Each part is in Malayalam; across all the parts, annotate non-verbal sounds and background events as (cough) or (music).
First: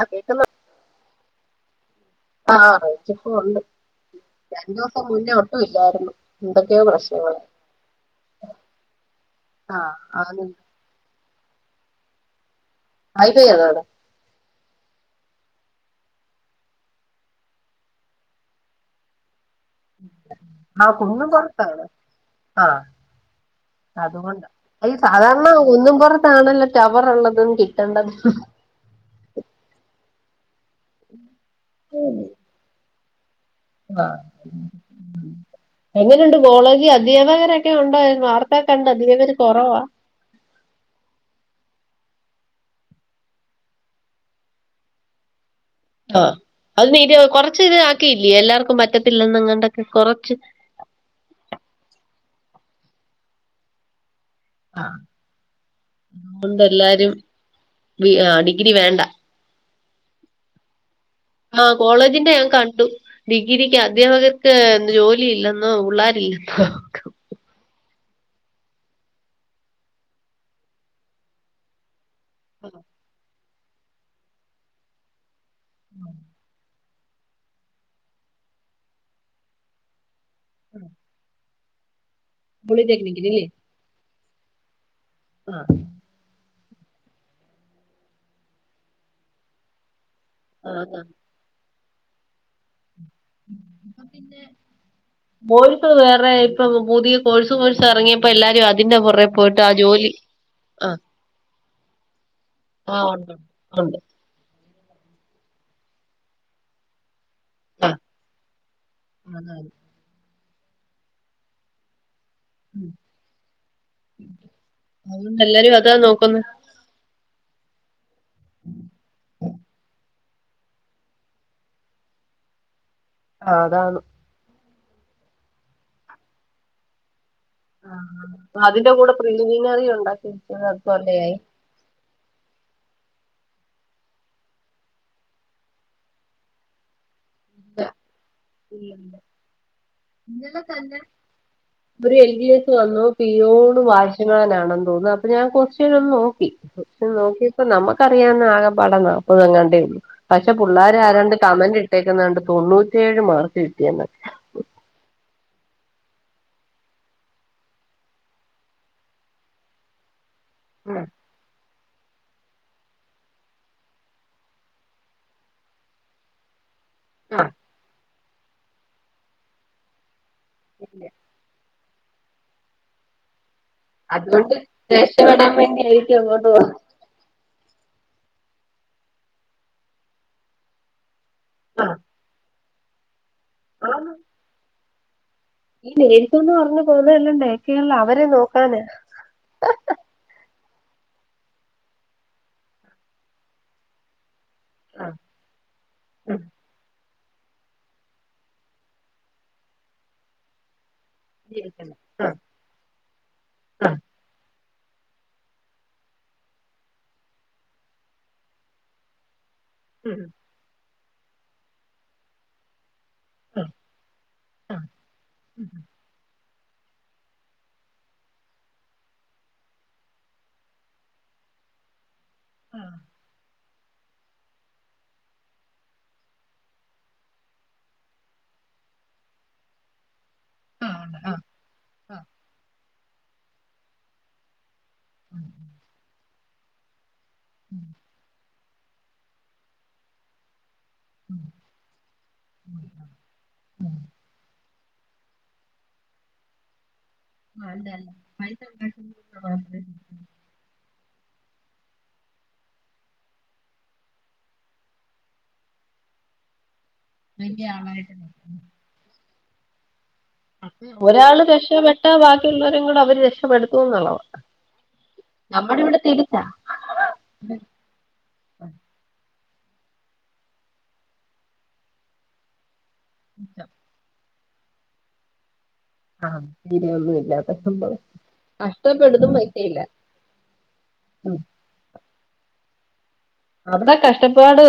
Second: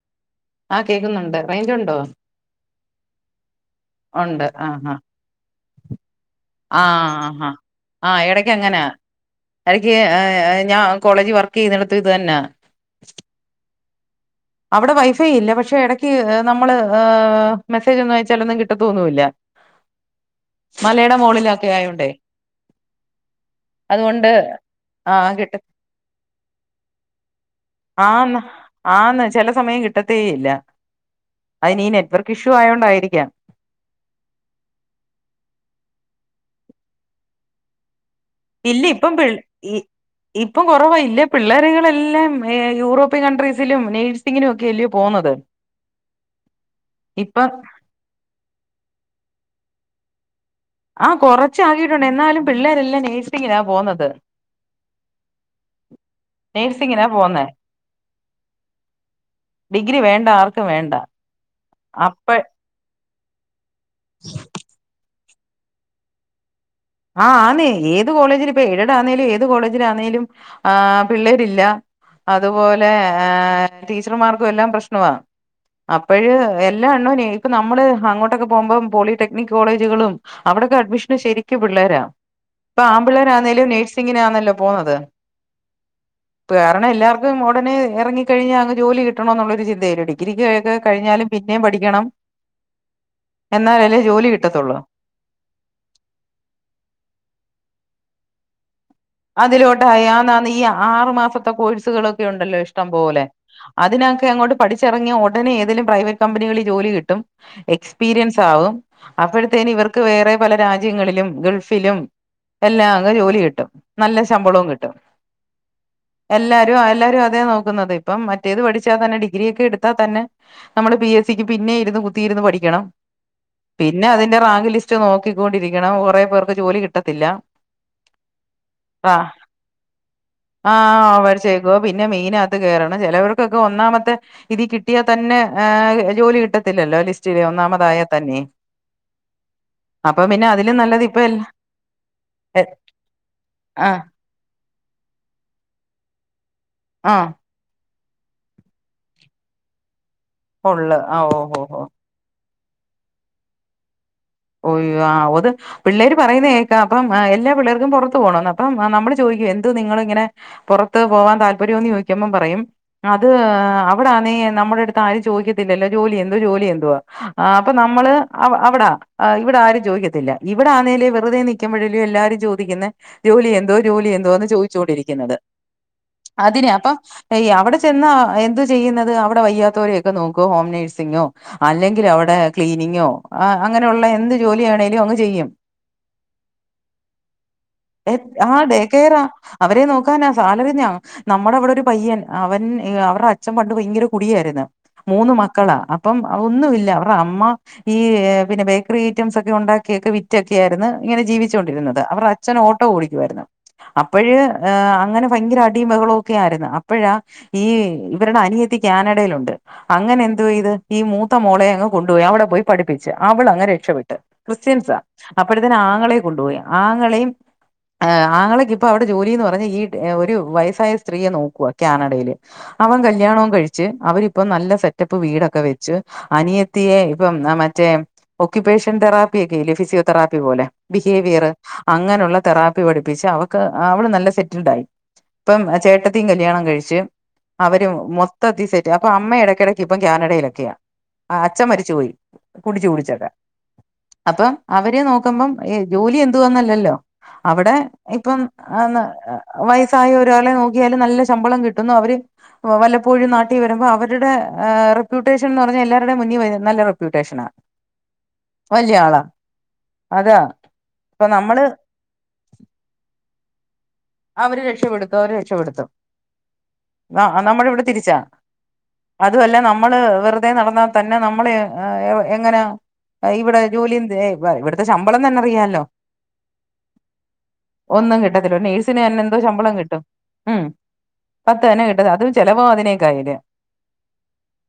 അ കേക്ക്‌ന്നു ആ കേക്കുന്നുണ്ട് റേഞ്ച് ണ്ടോ ആ റെയ്ഞ്ച് പ്പൊ ഉണ്ട് രണ്ടുസം മുന്നേ ഒ ആഹ ആഹ് എടയ്ക്കങ്ങനാ ആ എടയ്ക്ക് ആന്ന് ഞാൻ കോളേജ് വർക്ക് ചെയ്യ്ന്നിടത്തും ഇത് തന്ന (unintelligible) അവടെ വൈഫൈ ഇല്ല പക്ഷെ എടക്ക് നമ്മള് ഹ് മെസ്സേജൊന്നും അയച്ചാലൊന്നും കിട്ടത്തോന്നൂല്ല ആ മലേടെ കുന്നും മോളിലൊക്കെ പുറത്താണ് ആയോണ്ടേ ആ അതുകൊണ്ട് അത് ഈ ആഹ് സാധാരണ കിട്ടും ഉന്നും പൊറത്താണല്ലോ ടവർ ഉള്ളതും കിട്ടണ്ടതും ആന്ന് ആന്ന് ചെല സമയം കിട്ടത്തേ ഇല്ല അതീ നെറ്റ്വർക്ക് ഇഷ്യൂ ആയതോണ്ടായിരിക്കാം വ എങ്ങനെയുണ്ട് കോളേജി അധ്യാപകരൊക്കെ ഉണ്ടോ വാർ ഇല്ല ഇപ്പം പി (unintelligible) ഈ കൊറവാ ഇപ്പം കൊറവാ ഇല്ലേ പിള്ളേര്കളെല്ലാം എ യൂറോപ്യൻ കൺട്രീസിലും നേഴ്സിങ്ങിനും ഒക്കെ അല്ലെ പോന്നത് (inaudible) ആ അത് തീര കൊർച്ച് ഇത് ആക്കിയില്ലേ എല്ലാർക്കും പറ്റത്തില്ലന്നങ്ങണ്ടൊക്കെ കൊറച്ച് ആ കൊറച്ചാക്കിട്ടുണ്ട് എന്നാലും പിള്ളേരെല്ലാം നേഴ്സിങ്ങിനാ പോന്നത് ആ അതുകൊണ്ട് നേഴ്സിങ്ങിനാ എല്ലാരും പോന്നേ ആ ഡിഗ്രി വേണ്ട ഡിഗ്രി വേണ്ട ആർക്കും വേണ്ട ആ അപ്പ കോളേജിന്റെ ഞാൻ കണ്ടു ഡിഗ്രിക്ക് അധ്യാപകർക്ക് ജോലി ക്കില്ലെന്നോ ഉള്ളാരില്ലെന്നോ അ ആന്നേ ഏത് കോളേജില് പ്പൊ ഏതാന്നേലും ഏത് കോളേജിലാന്നേലും ആ പിള്ളേരില്ല അതുപോലെ ഏ ടീച്ചർമാർക്കും എല്ലാം പ്രശ്നമാണ് അപ്പഴ് എ ല്ല (unintelligible) ഇപ്പ നമ്മള് അങ്ങോട്ടൊക്കെ പോകുമ്പോ പോളിടെക്നിക് കോളേജുകളും അവിടൊക്കെ അഡ്മിഷന് ശെരി ക്ക് പിള്ളേരാ ഇപ്പൊ പോളിടെക്നിക്കിനില്ലേ ആമ്പിള്ളാന്നേലും നഴ്സിങ്ങിനാന്നല്ലോ പോന്നത് ആഹ് പ്പേറണം എല്ലാർക്കും ഒടനെ എറങ്ങി കഴിഞ്ഞാ അങ്ങ് ജോലി കിട്ടണം ന്നുളള ഒരു ചിന്ത അല്ലെ ടി ഡിഗ്രിെ ക്കെ ആഹ് കഴിഞ്ഞാലും പിന്നേം പഠിക്കണം എന്നാലല്ലേ ജോലി കിട്ടത്തൊള്ളു കോഴ്സ് വേറെ ഇപ്പം പുതിയ കോഴ്സ് കോഴ്സ് എറങ്ങിയപ്പോ എല്ലാരും അതിന്റെ പൊ അതിലോട്ടായാന്നാന്ന് ഈ ആറു മാസത്തെ കോഴ്സുകളൊക്കെ ഒണ്ടല്ലോ ഇഷ്ടം ആഹ് പോലെ ഉണ്ട് ഉണ്ട് അതിന ക്കെ അങ്ങോട്ട് പഠിച്ചെറങ്ങിയ ഒടനെ ഏതേലും പ്രൈവറ്റ് കമ്പനികളിൽ ജോലി കിട്ടും ആഹ് എക്സ്പീരിയൻസാകും അതാണ് അപ്പോഴത്തേന് ഇവർ ക്ക്‌ വേറെ പല രാജ്യങ്ങളിലും ഗൾഫിലും ഉം. എല്ലാം അങ്ങ് ജോലി കിട്ടും ല്ല ഷമ്പളും കിട്ടും അതുകൊണ്ട് എല്ലാരും അതാ നോക്കുന്നെ എല്ലാം എല്ലാരും എല്ലാരും അതാ നോക്കുന്നത് ഇപ്പം മറ്റേത് പഠിച്ചാ തന്നെ ഡിഗ്രിയൊക്കെ ഇട്ത്താ തന്നെ നമ്മള് പി എസ്സി ക്ക് പിന്നെ ഇരുന്ന് കുത്തിയിരുന്ന് പഠിക്കണം ആഹ് അതാണ് പിന്നെ അത് ന്റെ റാങ്ക് ലിസ്റ്റ് നോക്കിക്കൊണ്ടിരിക്കണം കൊറെ പേർക്ക് ജോലി കിട്ടത്തില്ല ആ അ അതിന്റെ കൂടെ ആ പ്രിലിമിനറി ഉണ്ടാക്കി (unintelligible) പ്പൊ പിന്നെ മെയിനകത്ത് കേറണം ചെലോർക്കൊക്കെ ഒന്നാമത്തെ ഇതി കിട്ട്യാ തന്നെ ഏ ജോലി കിട്ടത്തില്ലല്ലോ ലിസ് റ്റ്ല് ഒന്നാമതായ തന്നെ അപ്പൊ പിന്നെ ഇന്നലെ അതിലും തന്നെ നല്ലത് ഇപ്പ എല്ല ഒരു എ ടി എസ് വന്നു പിയൂണ് ആഹ് വാച്ച് മാനാണെന്ന് തോന്നുന്നു അപ്പൊ ഞാൻ കൊച്ചിനൊന്ന് നോക്കി കൊച്ച്നെ ആഹ് നോക്കി പ്പ നമ്മക്കറിയാവുന്ന ആകെ പാടെ നാപ്പതെങ്ങാണ്ടേള്ളു പക്ഷെ ഉള്ള് ആഹ് പുള്ളാരാരാണ്ട് ഓഹ് ഓഹ് കമന്റ് ഓഹ് ഇട്ടേ ക്ക്‌ന്നത് കണ്ട് തൊണ്ണൂറ്റേഴ് മാർക്ക് കിട്ടിന്നൊക്കെ ഉയ്യോ ആ ഒത് പിള്ളേര് പറയുന്ന കേക്കാം അപ്പം എല്ലാ പിള്ളേർക്കും പൊറത്തു പോണോന്ന് അപ്പം നമ്മള് ചോദിക്കും എന്തു നിങ്ങള് ഇങ്ങനെ പൊറത്ത് പോവാൻ താല്പര്യംന്ന് ചോദി ക്കുമ്പ പറയും അത് അവടന്നെ നമ്മടെ അടുത്ത് ആരും ചോദിക്കത്തില്ലല്ലോ ജോലി എന്ത് ജോലി എന്ത ന്തുവാ ആഹ് ആഹ്‌ പ്പോ നമ്മള് അവടാ ആഹ് ഇവടാരും ചോയിക്കത്തില്ല ഇവടെ ആന്നേല് വെറുതെ നി ക്കുമ്പോഴല്യോ എല്ലാരും ചോദിക്കുന്നെ ജോലി എന്തോ ജോലി എന്തുവാന്ന് അതുകൊണ്ട് ചോയിച്ചോണ്ടിരിക്കുന്നത് രക്ഷപ്പെടാൻ വേണ്ടിയായിരിക്കും അങ്ങോട്ട് അതിനെ പോന്നെ അപ്പോ ഏയ് അവടെ ചെന്നാ എന്ത് ചെയ്യുന്നത് അവടെ വയ്യാത്തവരെക്കെ നോക്കുവോ ഹോം നേഴ്സിങ്ങോ ആഹ് അല്ലെങ്കില് അവടെ ക്ലീനിങ്ങോ അങ്ങനൊള്ളെ എന്ത് ജോലിയാണേലും അങ്ങ് ചെയ്യും. നേഴ്‌സുന്ന് പറഞ്ഞ് പോകുന്നതെല്ലാം ഡേക്കേറില് എ- അവരെ ആ ഡേ നോക്കാനാ കെയറാ അവരെ നോക്കാനാ സാലറി നമ്മടെ അവടൊരു പയ്യൻ അവൻ അവർടെ അച്ഛൻ പണ്ട് ഭയങ്കര കുടിയാരുന്ന് മൂന്ന് മക്കളാ അപ്പം ഒന്നുവില്ല അവരുടെ അമ്മ ഈഹ് ഏഹ് പിന്നെ ബേക്കറി ഐറ്റംസെക്കെ ഒണ്ടാക്കിയൊക്കെ വിറ്റൊക്കെയാര്ന്ന് ഇങ്ങനെ ജീവിച്ചോണ്ടിരുന്നത് അവര്ടെ അച്ഛൻ ഓ ട്ടോ ഓടിക്കുവാരുന്നു അപ്പോഴ് ഏഹ് അങ്ങനെ ഭയങ്കര അടിം ബഹളൊക്കെ ആരുന്ന് അപ്പഴാ ഈഹ് ഇവരടെ അനിയത്തി കാനടെലോണ്ട് അങ്ങനെ എന്തോ ചെയ്ത് ഈ മൂത്ത മോളയങ്ങ് കൊണ്ടുപോയി അവടെ പോയി പഠിപ്പിച്ച അവളങ്ങ് രക്ഷപ്പെട്ട് ക്രിസ്ത്യൻസാ അപ്പഴത്തെന് ആങ്ങളയെ കൊണ്ടുപോയി ആങ്ങളേം ഏഹ് ആങ്ങളക്കിപ്പോ അവടെ ജോലിന്ന് പറഞ്ഞ ഈ ഒരു വയസ്സായ സ്ത്രീയെ നോക്കുവാ കാനടെല് അവൻ കല്യാണോം കഴി ച്ച് അവരിപ്പ നല്ല സെറ്റപ്പ് വീടൊക്കെ വെച്ചു അനിയത്തിയെ ഇപ്പം മറ്റേ ഒക്യുപേഷൻ തെറാപ്പിയെക്കെ ഇല്ലേ ഫിസിയോതെറാപ്പി പോലെ ബിഹേവിയറ് അങ്ങനെള്ള തെറാ പ്പി പഠിപ്പിച്ച് അവക്ക് അവള് നല്ല സെറ്റിൽടായി ഇപ്പം ചേട്ടത്തിം കല്യാണം കഴിച്ച് അവര് മൊത്തത്തിസെറ്റ് അപ്പോ അമ്മ എടക്കെടക്ക് ഇപ്പം കാനടെലൊക്കെയാ. ആഹ് അച്ഛൻ മരിച്ചു പോയി കുടിച്ചു കുടിച്ചക്കെ അപ്പം അവര് നോക്കുമ്പം ജോലി എന്തുവാന്നല്ലല്ലോ അവടെ ഇപ്പം ഏഹ് വയസ്സായ ഒരാളെ നോക്കിയാലും നല്ല ശമ്പളം കിട്ടുന്നു അവര് വല്ലപ്പോഴും നാട്ടി വരുമ്പോ അവരുടെ റെപ്യൂട്ടേഷൻ എന്ന് പറഞ്ഞാ എല്ലാരുടെ മുന്നി നല്ല റെ പ്യുട്ടേഷനാ. (unintelligible) വല്യളാ അതാ ഇപ്പൊ ഒരാള് നമ്മള് രക്ഷപ്പെട്ടാ ബാക്കിയുള്ളവരും കൂടെ അവര് രക്ഷപ്പെടുത്തും എന്നുള്ളതാ അവര് രക്ഷപ്പെടുത്തും അവര് രക്ഷപ്പെടുത്തും നമ്മളിവടെ തിരിച്ചാ അതുവല്ല നമ്മള് വെറുതെ നടന്നാ തന്നെ നമ്മള് എങ്ങനാ ഇവടെ ജോലി എന്ത് ഇവടുത്തെ ശമ്പളം തന്നെ അറിയാലോ ആഹ് (inaudible) ഒന്നും കിട്ടത്തില്ല (unintelligible) (unintelligible) എന്തോ ശമ്പളം പൈസയില്ല കിട്ടും ഉം ഉം. പത്തന്നെ കിട്ടത് അതും ചെലവോ അതിനേക്കായില്ലെ അവടെ കഷ്ടപ്പാട്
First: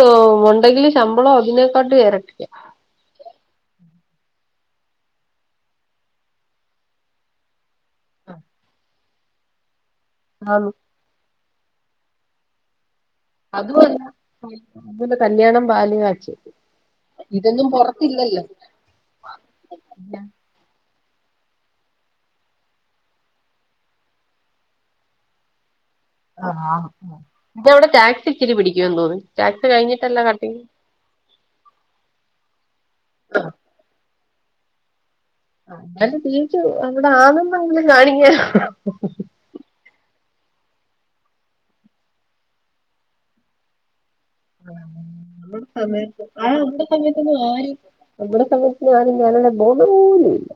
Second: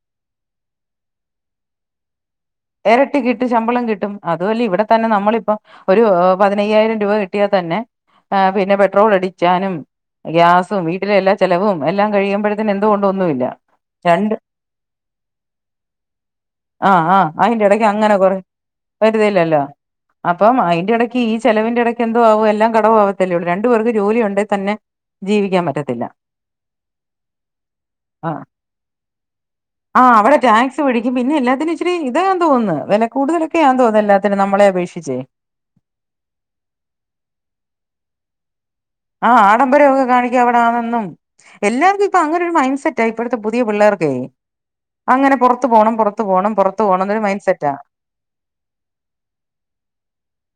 ഒണ്ടങ്കിലും ശമ്പളം അതിനെക്കാട്ട് എരട്ടിയാ എരട്ടി കിട്ടും ശമ്പളം കിട്ടും അത് വല്ല ഇവടെ തന്നെ നമ്മളിപ്പോ ഒരു പതിനയ്യായിരം രൂപ കിട്ടിയാ തന്നെ ആഹ് പിന്നെ പെട്രോൾ അടിക്കാനും ആന്ന് ഗ്യാസും വീട്ടിലെ എല്ലാ ചെലവും എല്ലാം കഴിയുമ്പഴ ത്തെന് എന്തോവോണ്ട് ഒന്നുവില്ല അതുമല്ല രണ്ട് അതുപോലെ കല്യാണം പാല് കാച്ച് ആഹ് ആഹ് ഇതൊന്നും അയിന്റെടക്ക് അങ്ങനെ കൊറെ പുറത്തില്ലല്ലോ വരുതില്ലല്ലോ അപ്പം അയിന്റെടക്ക് ഈ ചെലവിന്റെ എടയ്ക്ക് എന്തോ ആവും എല്ലാം കടവാവത്തല്ലേള്ളൂ രണ്ടു പേർക്ക് ജോലിയൊണ്ടേ തന്നെ ജീവിക്കാൻ പറ്റത്തില്ല. ആഹ് ഇപ്പ അവടെ ടാക്സ് ആഹ് ഇച്ചിരി പിടിക്കോന്ന് തോന്ന് ടാക്സ് കഴിഞ്ഞിട്ടല്ല കട്ടിംഗ് പിടിക്ക പിന്നെ എല്ലാത്തിനു ഇച്ചിരി ഇതാന്ന്തോന്ന്ന്ന് വില കൂടുതലൊക്കണ് തോന്നു എല്ലാത്തിനും നമ്മളെ അപേക്ഷിച്ച് അന്ന് തിരിച്ച് അവിടെ ആന്നന്ന് എങ്കിലും കാണിക്ക ആ ഹ്ആഡംബരമൊക്കെ കാണിക്ക അവിടെ ആണെന്നും എല്ലാവർക്കും ഇപ്പൊ അങ്ങനെ ഒരു മൈൻറ് സെറ്റ് ഇപ്പോഴത്തെ പുതിയ പിള്ളേർക്കെ അങ്ങനെ പുറത്ത് പോണം പുറത്ത് സമയത്ത് പോണം പുറത്ത്പോണം ഒരു മൈന്റ് സെറ്റാ നമ്മടെ സമയത്തി ഞാന് ഞാനാണെ ബോധപോലും ഇല്ല.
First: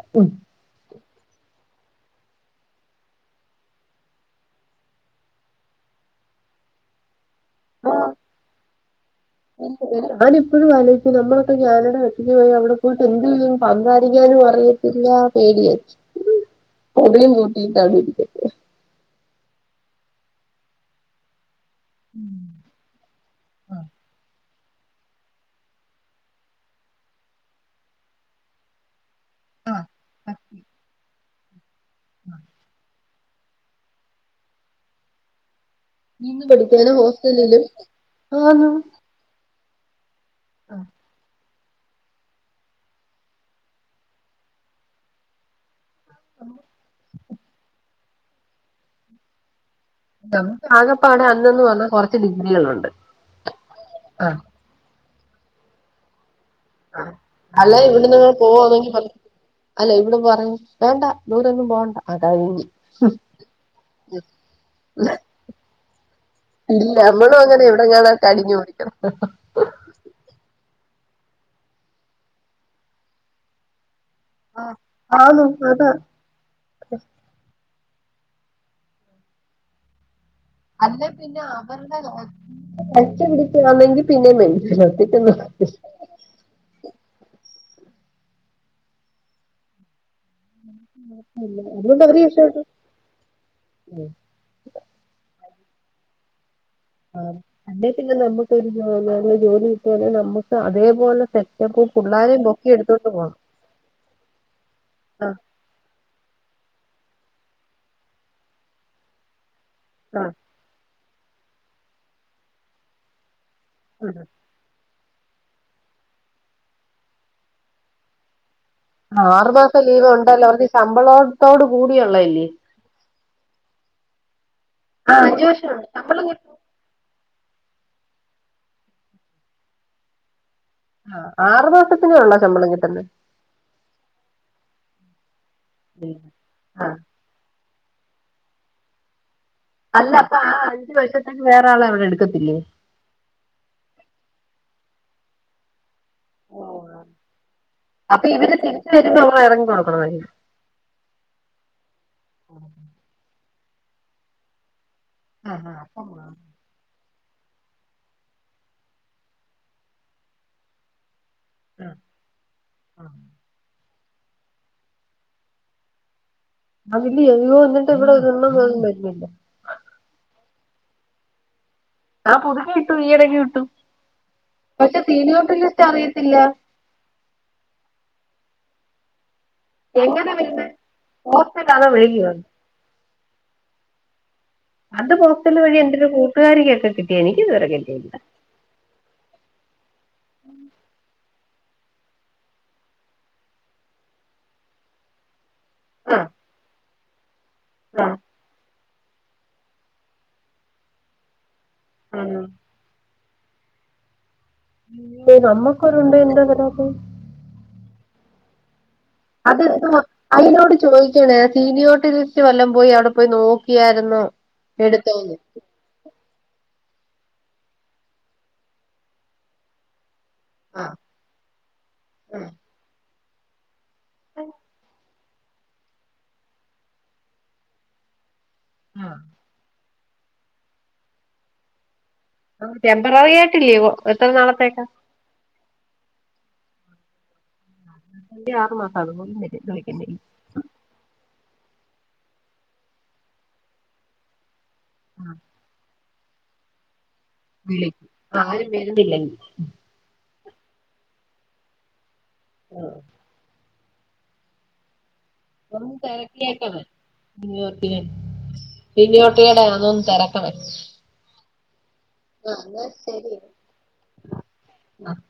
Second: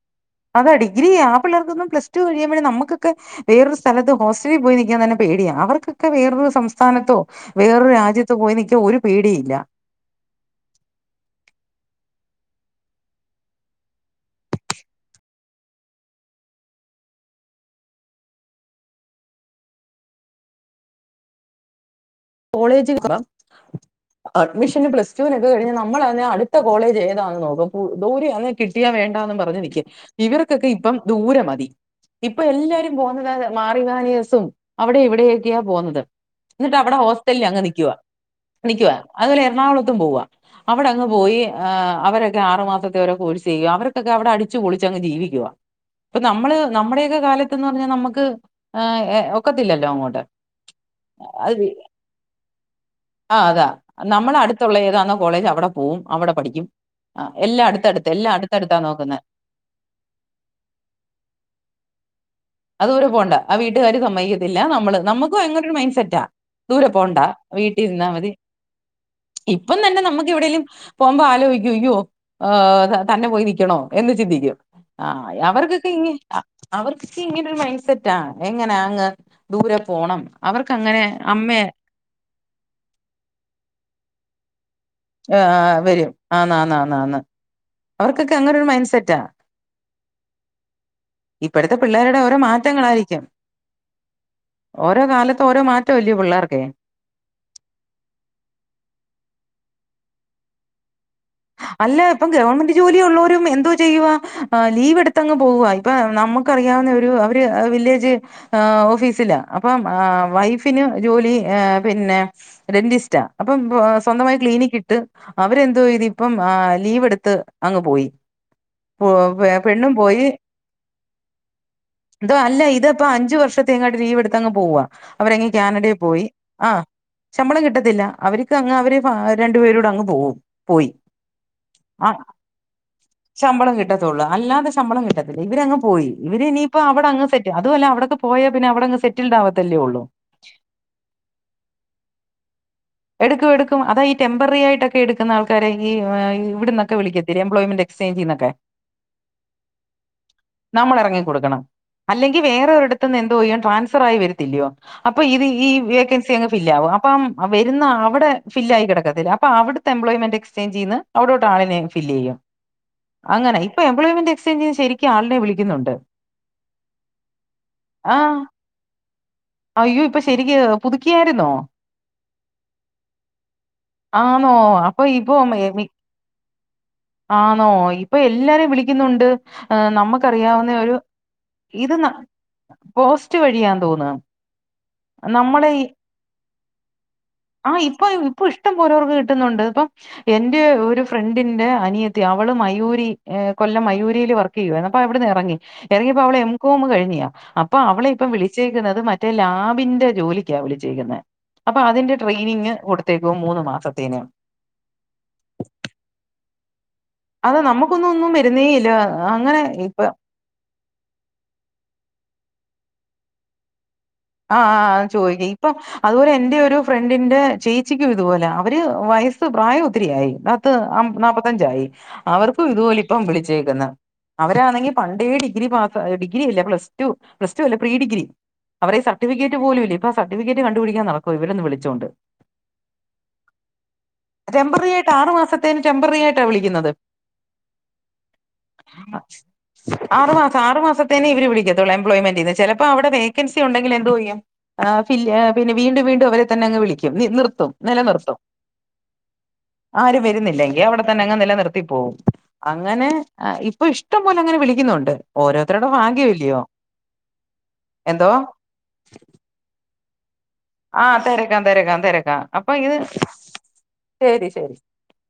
അതാ ഡിഗ്രി ആ പിള്ളർക്കൊന്നും പ്ല്സ് ടു കഴിയുമ്പോഴേ നമുക്ക് വേറൊരു സ്ഥലത്ത് ഹോസ്റ്റലിൽ പോയി നൽക്കാൻ തന്നെ പേടിയ അവർക്കൊക്കെ വേറൊരു സംസ്ഥാനത്തോ വേറൊരു രാജത്ത് പോയി നിക്ക ഒരു പേടി ഇല്ല. ഞാനിഎപ്പോഴും ആലോചിക്കും നമ്മളൊക്കെ കാനഡ ഒറ്റക്ക് പോയി അവിടെ പോയിട്ട് എന്തയ്യും സംസാരിക്കാനും അറയ ത്തില്ല പേടിയാച്ച് പൊടിയും കൂട്ടിയിട്ടവിടെഇരിക്കും കോളേജിൽ (unintelligible) അഡ്മിഷന് പ്ലസ് ടുവിനൊക്കെ കഴിഞ്ഞാൽ നമ്മൾ ആണെ അടുത്ത കോളേജ് ഏതാ നോക്കും ദൂരെയാണേൽ കിട്ടിയ വേണ്ടന്ന് പറഞ്ഞ് നിക്കും ഇവർക്കൊക്കെ ഇപ്പം ദൂരെ മതി ഇപ്പൊ എല്ലാരും പോന്നത് മാറിമാനേഴ്സും അവിടെ ഇവിടെയൊക്കെയാ പോകുന്നത് നിന്ന് എന്നിട്ട് പഠിക്കാന അവിടെ ഹോസ്റ്റലിൽ അങ്ങ് ഹോസ്റ്റലിലും നിക്കുവാ ആണ് നിക്കുവാ അതുപോലെ എറണാകുളത്തും പോവാ അവിടെ അങ്ങ് പോയി അ അവരൊക്കെ ആറു മാസത്തെരെ കോഴസ് ചെയ്യ അവർക്കൊക്കെ അവിടെ അടിച്ച്പൊളിച്ചങ്ങ് ജീവിക്കുവ ഇപ്പൊ നമ്മള് നമ്മുടെയൊക്കെ കാലത്ത്ന്ന് പറഞ്ഞാൽ നമുക്ക് ഒക്കത്തില്ലല്ലോ അങ്ങോട്ട് നമുക്ക് ആകപ്പാടെ അന്നന്ന് പറഞ്ഞാ കൊറച്ച് ഡിഗ്രികളുണ്ട് ആഹ് അതാ ആ നമ്മള അടുത്തുള്ള ഏതാണോ കോളേജ് അവിടെ പോവും അവിടെ പഠിക്കും. ആ ഹ്എല്ലാ അല്ല അടുത്തടുത്ത് ഇവിടുന്ന് എല്ലാം അടുത്തടുത്താ പോവാന്നെങ്കി നോക്കുന്ന പറയും അല്ല ഇവിടെ പറഞ്ഞ് വേണ്ട ദൂരൊന്നും പോണ്ട അകഴിഞ്ഞ് അത് ദൂരം പോണ്ട ആ വീട്ടുകാര് സമ്മയിക്കത്തില്ല നമ്മള് നമ്മുക്കും അങ്ങനെ ഒരു മൈന്റ് സെറ്റാ ദൂരെ ഇല്ല പോണ്ട നമ്മളും അങ്ങനെ വീട്ടിൽ ഇരുന്നാ ഇവിടെങ്ങണ മതി കയിഞ്ഞു പിടിക്കണ ഇപ്പം തന്നെ നമുക്ക് എവിടെങ്കലും പോകുമ്പോ ആലോചിക്ക അയ്യോ ഹ തന്നെ പോയി നിൽക്കണോ എന്ന് ചിന്തി ക്കുംആ ആന്ന് അതാ അവർക്കൊക്കെ ഇങ്ങ് അവർക്ക് ഇങ്ങന ഒരു മൈൻഡ് സെറ്റാ എങ്ങനെ അങ്ങ് ദൂരെ പോണം അവർക്ക് അങ്ങനെ അമ്മയ ക്ലച്ച് പിടിച്ച് വന്നെങ്കിൽ പിന്നെ മനസ്സിലാവും ആഹ് വരും ആന്നന്നന്നന്ന് അവർക്കൊക്കെ അങ്ങനെ ഒരു മൈൻഡ് സെറ്റാ ഇപ്പോഴത്തെ പിള്ളേരുടെ അവര് ഓരോ വിഷയമാക്കും മാറ്റങ്ങളായിരിക്കും ഓരോ കാലത്ത് ഓരോ മാറ്റം ഇല്ലയ പിള്ളേർക്കെ ആ അല്ലേ പിന്നെ നമ്മുക്കൊരു ജോലി കിട്ടിയാലെ നമ്മുക്ക് അതേപോലെ സെ അല്ല ഇപ്പം ഗവൺമെന്റ് ജോലി ഉള്ളവരും എന്തോ ചെയ്യവാ ആ ലീവ് എടുത്ത്ങ്ങ് പോവവാ ഇപ്പൊ നമുക്ക്റിയാവുന്ന ഒരു അവര് വില്ലേജ് ഓഫീസിലാ അപ്പം ആ ആഹ് ആഹ് വൈഫിന് ജോലി പിന്നെ ഡെന്റിസ്റ്റാ അപ്പം ആഹ് സ്വന്തമായി ക്ലീനിക് ഇട്ട് അവരെന്തോ ഇതിപ്പം ലീവ് എടുത്ത് അങ്ങ് പോയി ആറുമാസം പെണ്ണും ലീവ് പോയി ഉണ്ടല്ലോ അവർക്ക് ശമ്പളത്തോട് കൂടിയള്ളല്ലേ ങ്ങാട്ട് ലീവ് എടുത്തങ് പോവാ അവരങ്ങ് കാനഡയിൽ പോയി ശമ്പളം കിട്ടും ആഹ ശമ്പളം കിട്ടത്തില്ല അവർക്ക് അങ്ങ് അവര് രണ്ടു പേരോടെ അങ്ങ് പോകും പോയി ആഹ് ആറ് ആ മാസത്തിനേ ഉള്ളോ ശമ്പളം കിട്ടുന്നെ ശമ്പളം കിട്ടത്തുള്ളൂ അല്ലാതെ ശമ്പം കിട്ടത്തില്ല ഇവരങ്ങ് പോയി ഇവര് ഇനിയിപ്പോ അവിടെങ് സെ അതു അല്ല അവിടെക്കെ പോയാ പിന്നെ അവിടെ സെ റ്റിൽഡ് ആകത്തല്ലേ ഉള്ളൂ അല്ല ആ അഞ്ച് വർശത്തേക്ക് വേറെ ആളെ അവിടെ എടുക്കത്തില്ലേ എടുക്കും എടുക്കും അതാ ഈ ടെമ്പറി ആയിട്ട്ക്കെ എടുക്കുന്ന ആൾക്കാരെ ഈ ഇവിടന്നൊക്കെ വിളിക്കത്ത എംപ്ലോയ്മെന്റ് അപ്പൊ എക്സ്ചേഞ്ച്ന്നൊക്കെ ഇവര് തിരിച്ച് വരുമ്പോ നമ്മൾ ഇറങ്ങി കൊടുക്കണമായിരിക്കും നമ്മൾ എറങ്ങിക്കൊടുക്കണം അല്ലെങ്കി വേറൊരിടത്തുന്ന് എന്തോ ചെയ്യോ ട്രാൻസ്ഫർ ആയി വരുത്തില്ലയോ അപ്പ ഇത് ഈ ആഹ് ആഹ് വേക്കൻസി അങ്ങ് ഫില്ലാവും അപ്പം വരുന്ന അവടെ ഫില്ലായി കിടക്കത്തില്ല. അപ്പ അവിടുത്തെ എംപ്ലോയ്മെന്റ് എക്സ്ചേഞ്ച്ന്ന് അവിടോട്ട് ആളിനെ ഫില്ലേയ്യും അങ്ങനെ ഇപ്പൊ എംപ്ലോയ്മെന്റ് എക്സ്ചേഞ്ചിന് ശരിക്കും ആളിനെ വിളിക്കുന്നുണ്ട് അത് ഇല്ലയ ആഹ് (unintelligible) അയ്യോ ഇപ്പൊ ശരിക്ക് പുതുക്കിയായിരുന്നോ ആഹ് പുതുക്കെ കട്ടു ഈയിടയ്ക്ക് കട്ടു ആണോ അപ്പൊ ഇപ്പോ അമ്മ അറിയത്തില്ല ആ ന്നൊ ഇപ്പൊ എല്ലാരും വിളിക്കുന്നുണ്ട് എങ്ങനെ വരുന്നെ നമുക്കറിയാവുന്ന ഒരു പോസ്റ്റിലാണോ ഇത് ന വഴിയോ പോസ്റ്റ് വഴിയാതോന്ന അത് പോസ്റ്റൽ വഴി എന്റരു കൂട്ടുകാരിക്കക്കെ കിട്ടിയെനി ആഹ് ഇപ്പൊ ഇപ്പൊ ഇഷ്ടം പോലോവർക്ക് കിട്ടുന്നുണ്ട് ഇപ്പൊ എന്റെ ഒരു ഫ്രണ്ടിന്റെ അനിയത്തി അവള് മയൂരി കൊല്ലം മയൂരിൽ വർ.. ഇബാളിപ്പോ അപ്പ അവിടുന്ന് ഇറങ്ങി ഇറങ്ങിയപ്പോ ആഹ് അവള് എംകോം കഴിഞ്ഞിയാ അപ്പൊ അവളെ ആഹ് ഇപ്പം വിളിച്ചേക്കുന്നത് റ്റ ലാബിന്റെ ജോലിക്കാ വിളി ചെകുന്നത് അപ്പൊ അതിന്റെ ആഹ് ട്രെയിനിങ് കൊടുത്ത്‌ ത്തെക്കും മൂന്ന് മാസത്തിനും നമ്മക്കൊരുണ്ട് എന്താ വരാതെ അത നമുക്കൊന്നും ഒന്നും വരുന്നേ ഇല്ല അങ്ങനെ അതന്തു വാ ഇപ്പൊ അതിനോട് ചോദിക്കണേ സീനിയോർട്ടിസിസ്റ്റ് വല്ലം പോയി അവിടെ പോയി നോക്കിയാരുന്നൊ ആഹ് ചോയ്ക്ക ഇപ്പൊ അതുപോലെ എന്റെ ഒരു ഫ്രണ്ടിന്റെ ചേച്ചിക്കും ഇതുപോലെ അവര് വയസ്സ് പ്രായം ഒത്തിരിയായി ത്ത് ആഹ് നാപ്പത്തഞ്ചായി ആഹ് അവർക്കും ഇതുപോലെ ഇപ്പം വിളിച്ചേക്കുന്ന് അവരാണെങ്കി പണ്ട്.. തേ ഡിഗ്രി മാത്ര ഡിഗ്രി അല്ല പ്ലസ്റ്റു പ്ലസ്റ്റു അല്ല പ്രീ ഡിഗ്രി അവരെ സർട്ടിഫിക്കറ്റ് പോലും ഇപ്പോ സർട്ടിഫിക്കറ്റ് കണ്ടു പിടിക്കാ നടക്ക ഇവനൊന്ന് വിളിച്ചോണ്ട് ആ ടെമ്പററി ആയിട്ടില്ലേ എത്ര നാളത്തേക്കാ ആറു മാസത്തേന് ടെെമ്പറി ആയിട്ടാണ് വിളിക്കുന്നത് അഞ്ച് ആറ് മാസം അതുപോലും വരും ആറ് മാസം ആറു മാസ തന്നെ ഇവരെ വിളിക്കത്തൂ എംപ്ളൊയ്മെന്ന്റെ ചെലപ്പോ അവിടെ വേക്കൻസി ഉണ്ടെങ്കിൽ എന്ത് ചെയ്യും ആ പി പിന്ന വീണ്ടും വീണ്ടും അവരെ തന്നെ അങ്ങ് വിളിക്കും നിർത്തും വിളി നിലനിർത്തും ആരും വരുന്നില്ലെങ്കിൽ ആരും വരുന്നില്ലെങ്കി അവിടെ തന്നെ അങ്ങ് നിലനിർത്തി പോകും അങ്ങനെ ആ ഇപ്പൊ ഇഷ്ടം പോലെ അങ്ങനെ വിളിക്കുന്നുണ്ട് ഓരോരുത്തരുടെ ഭാഗ്യം അല്ലയോ തിരക്കിയേക്കണേ ഇയ്യോട്ടിയ പിന്നോട്ടിടന്ന ഒന്ന് തിരക്കണേ ആഹ് തെരക്കാം തെരക്കാം ആഹ് അപ്പൊ എന്നാ ഇത് ശരി ശരി ആഹ്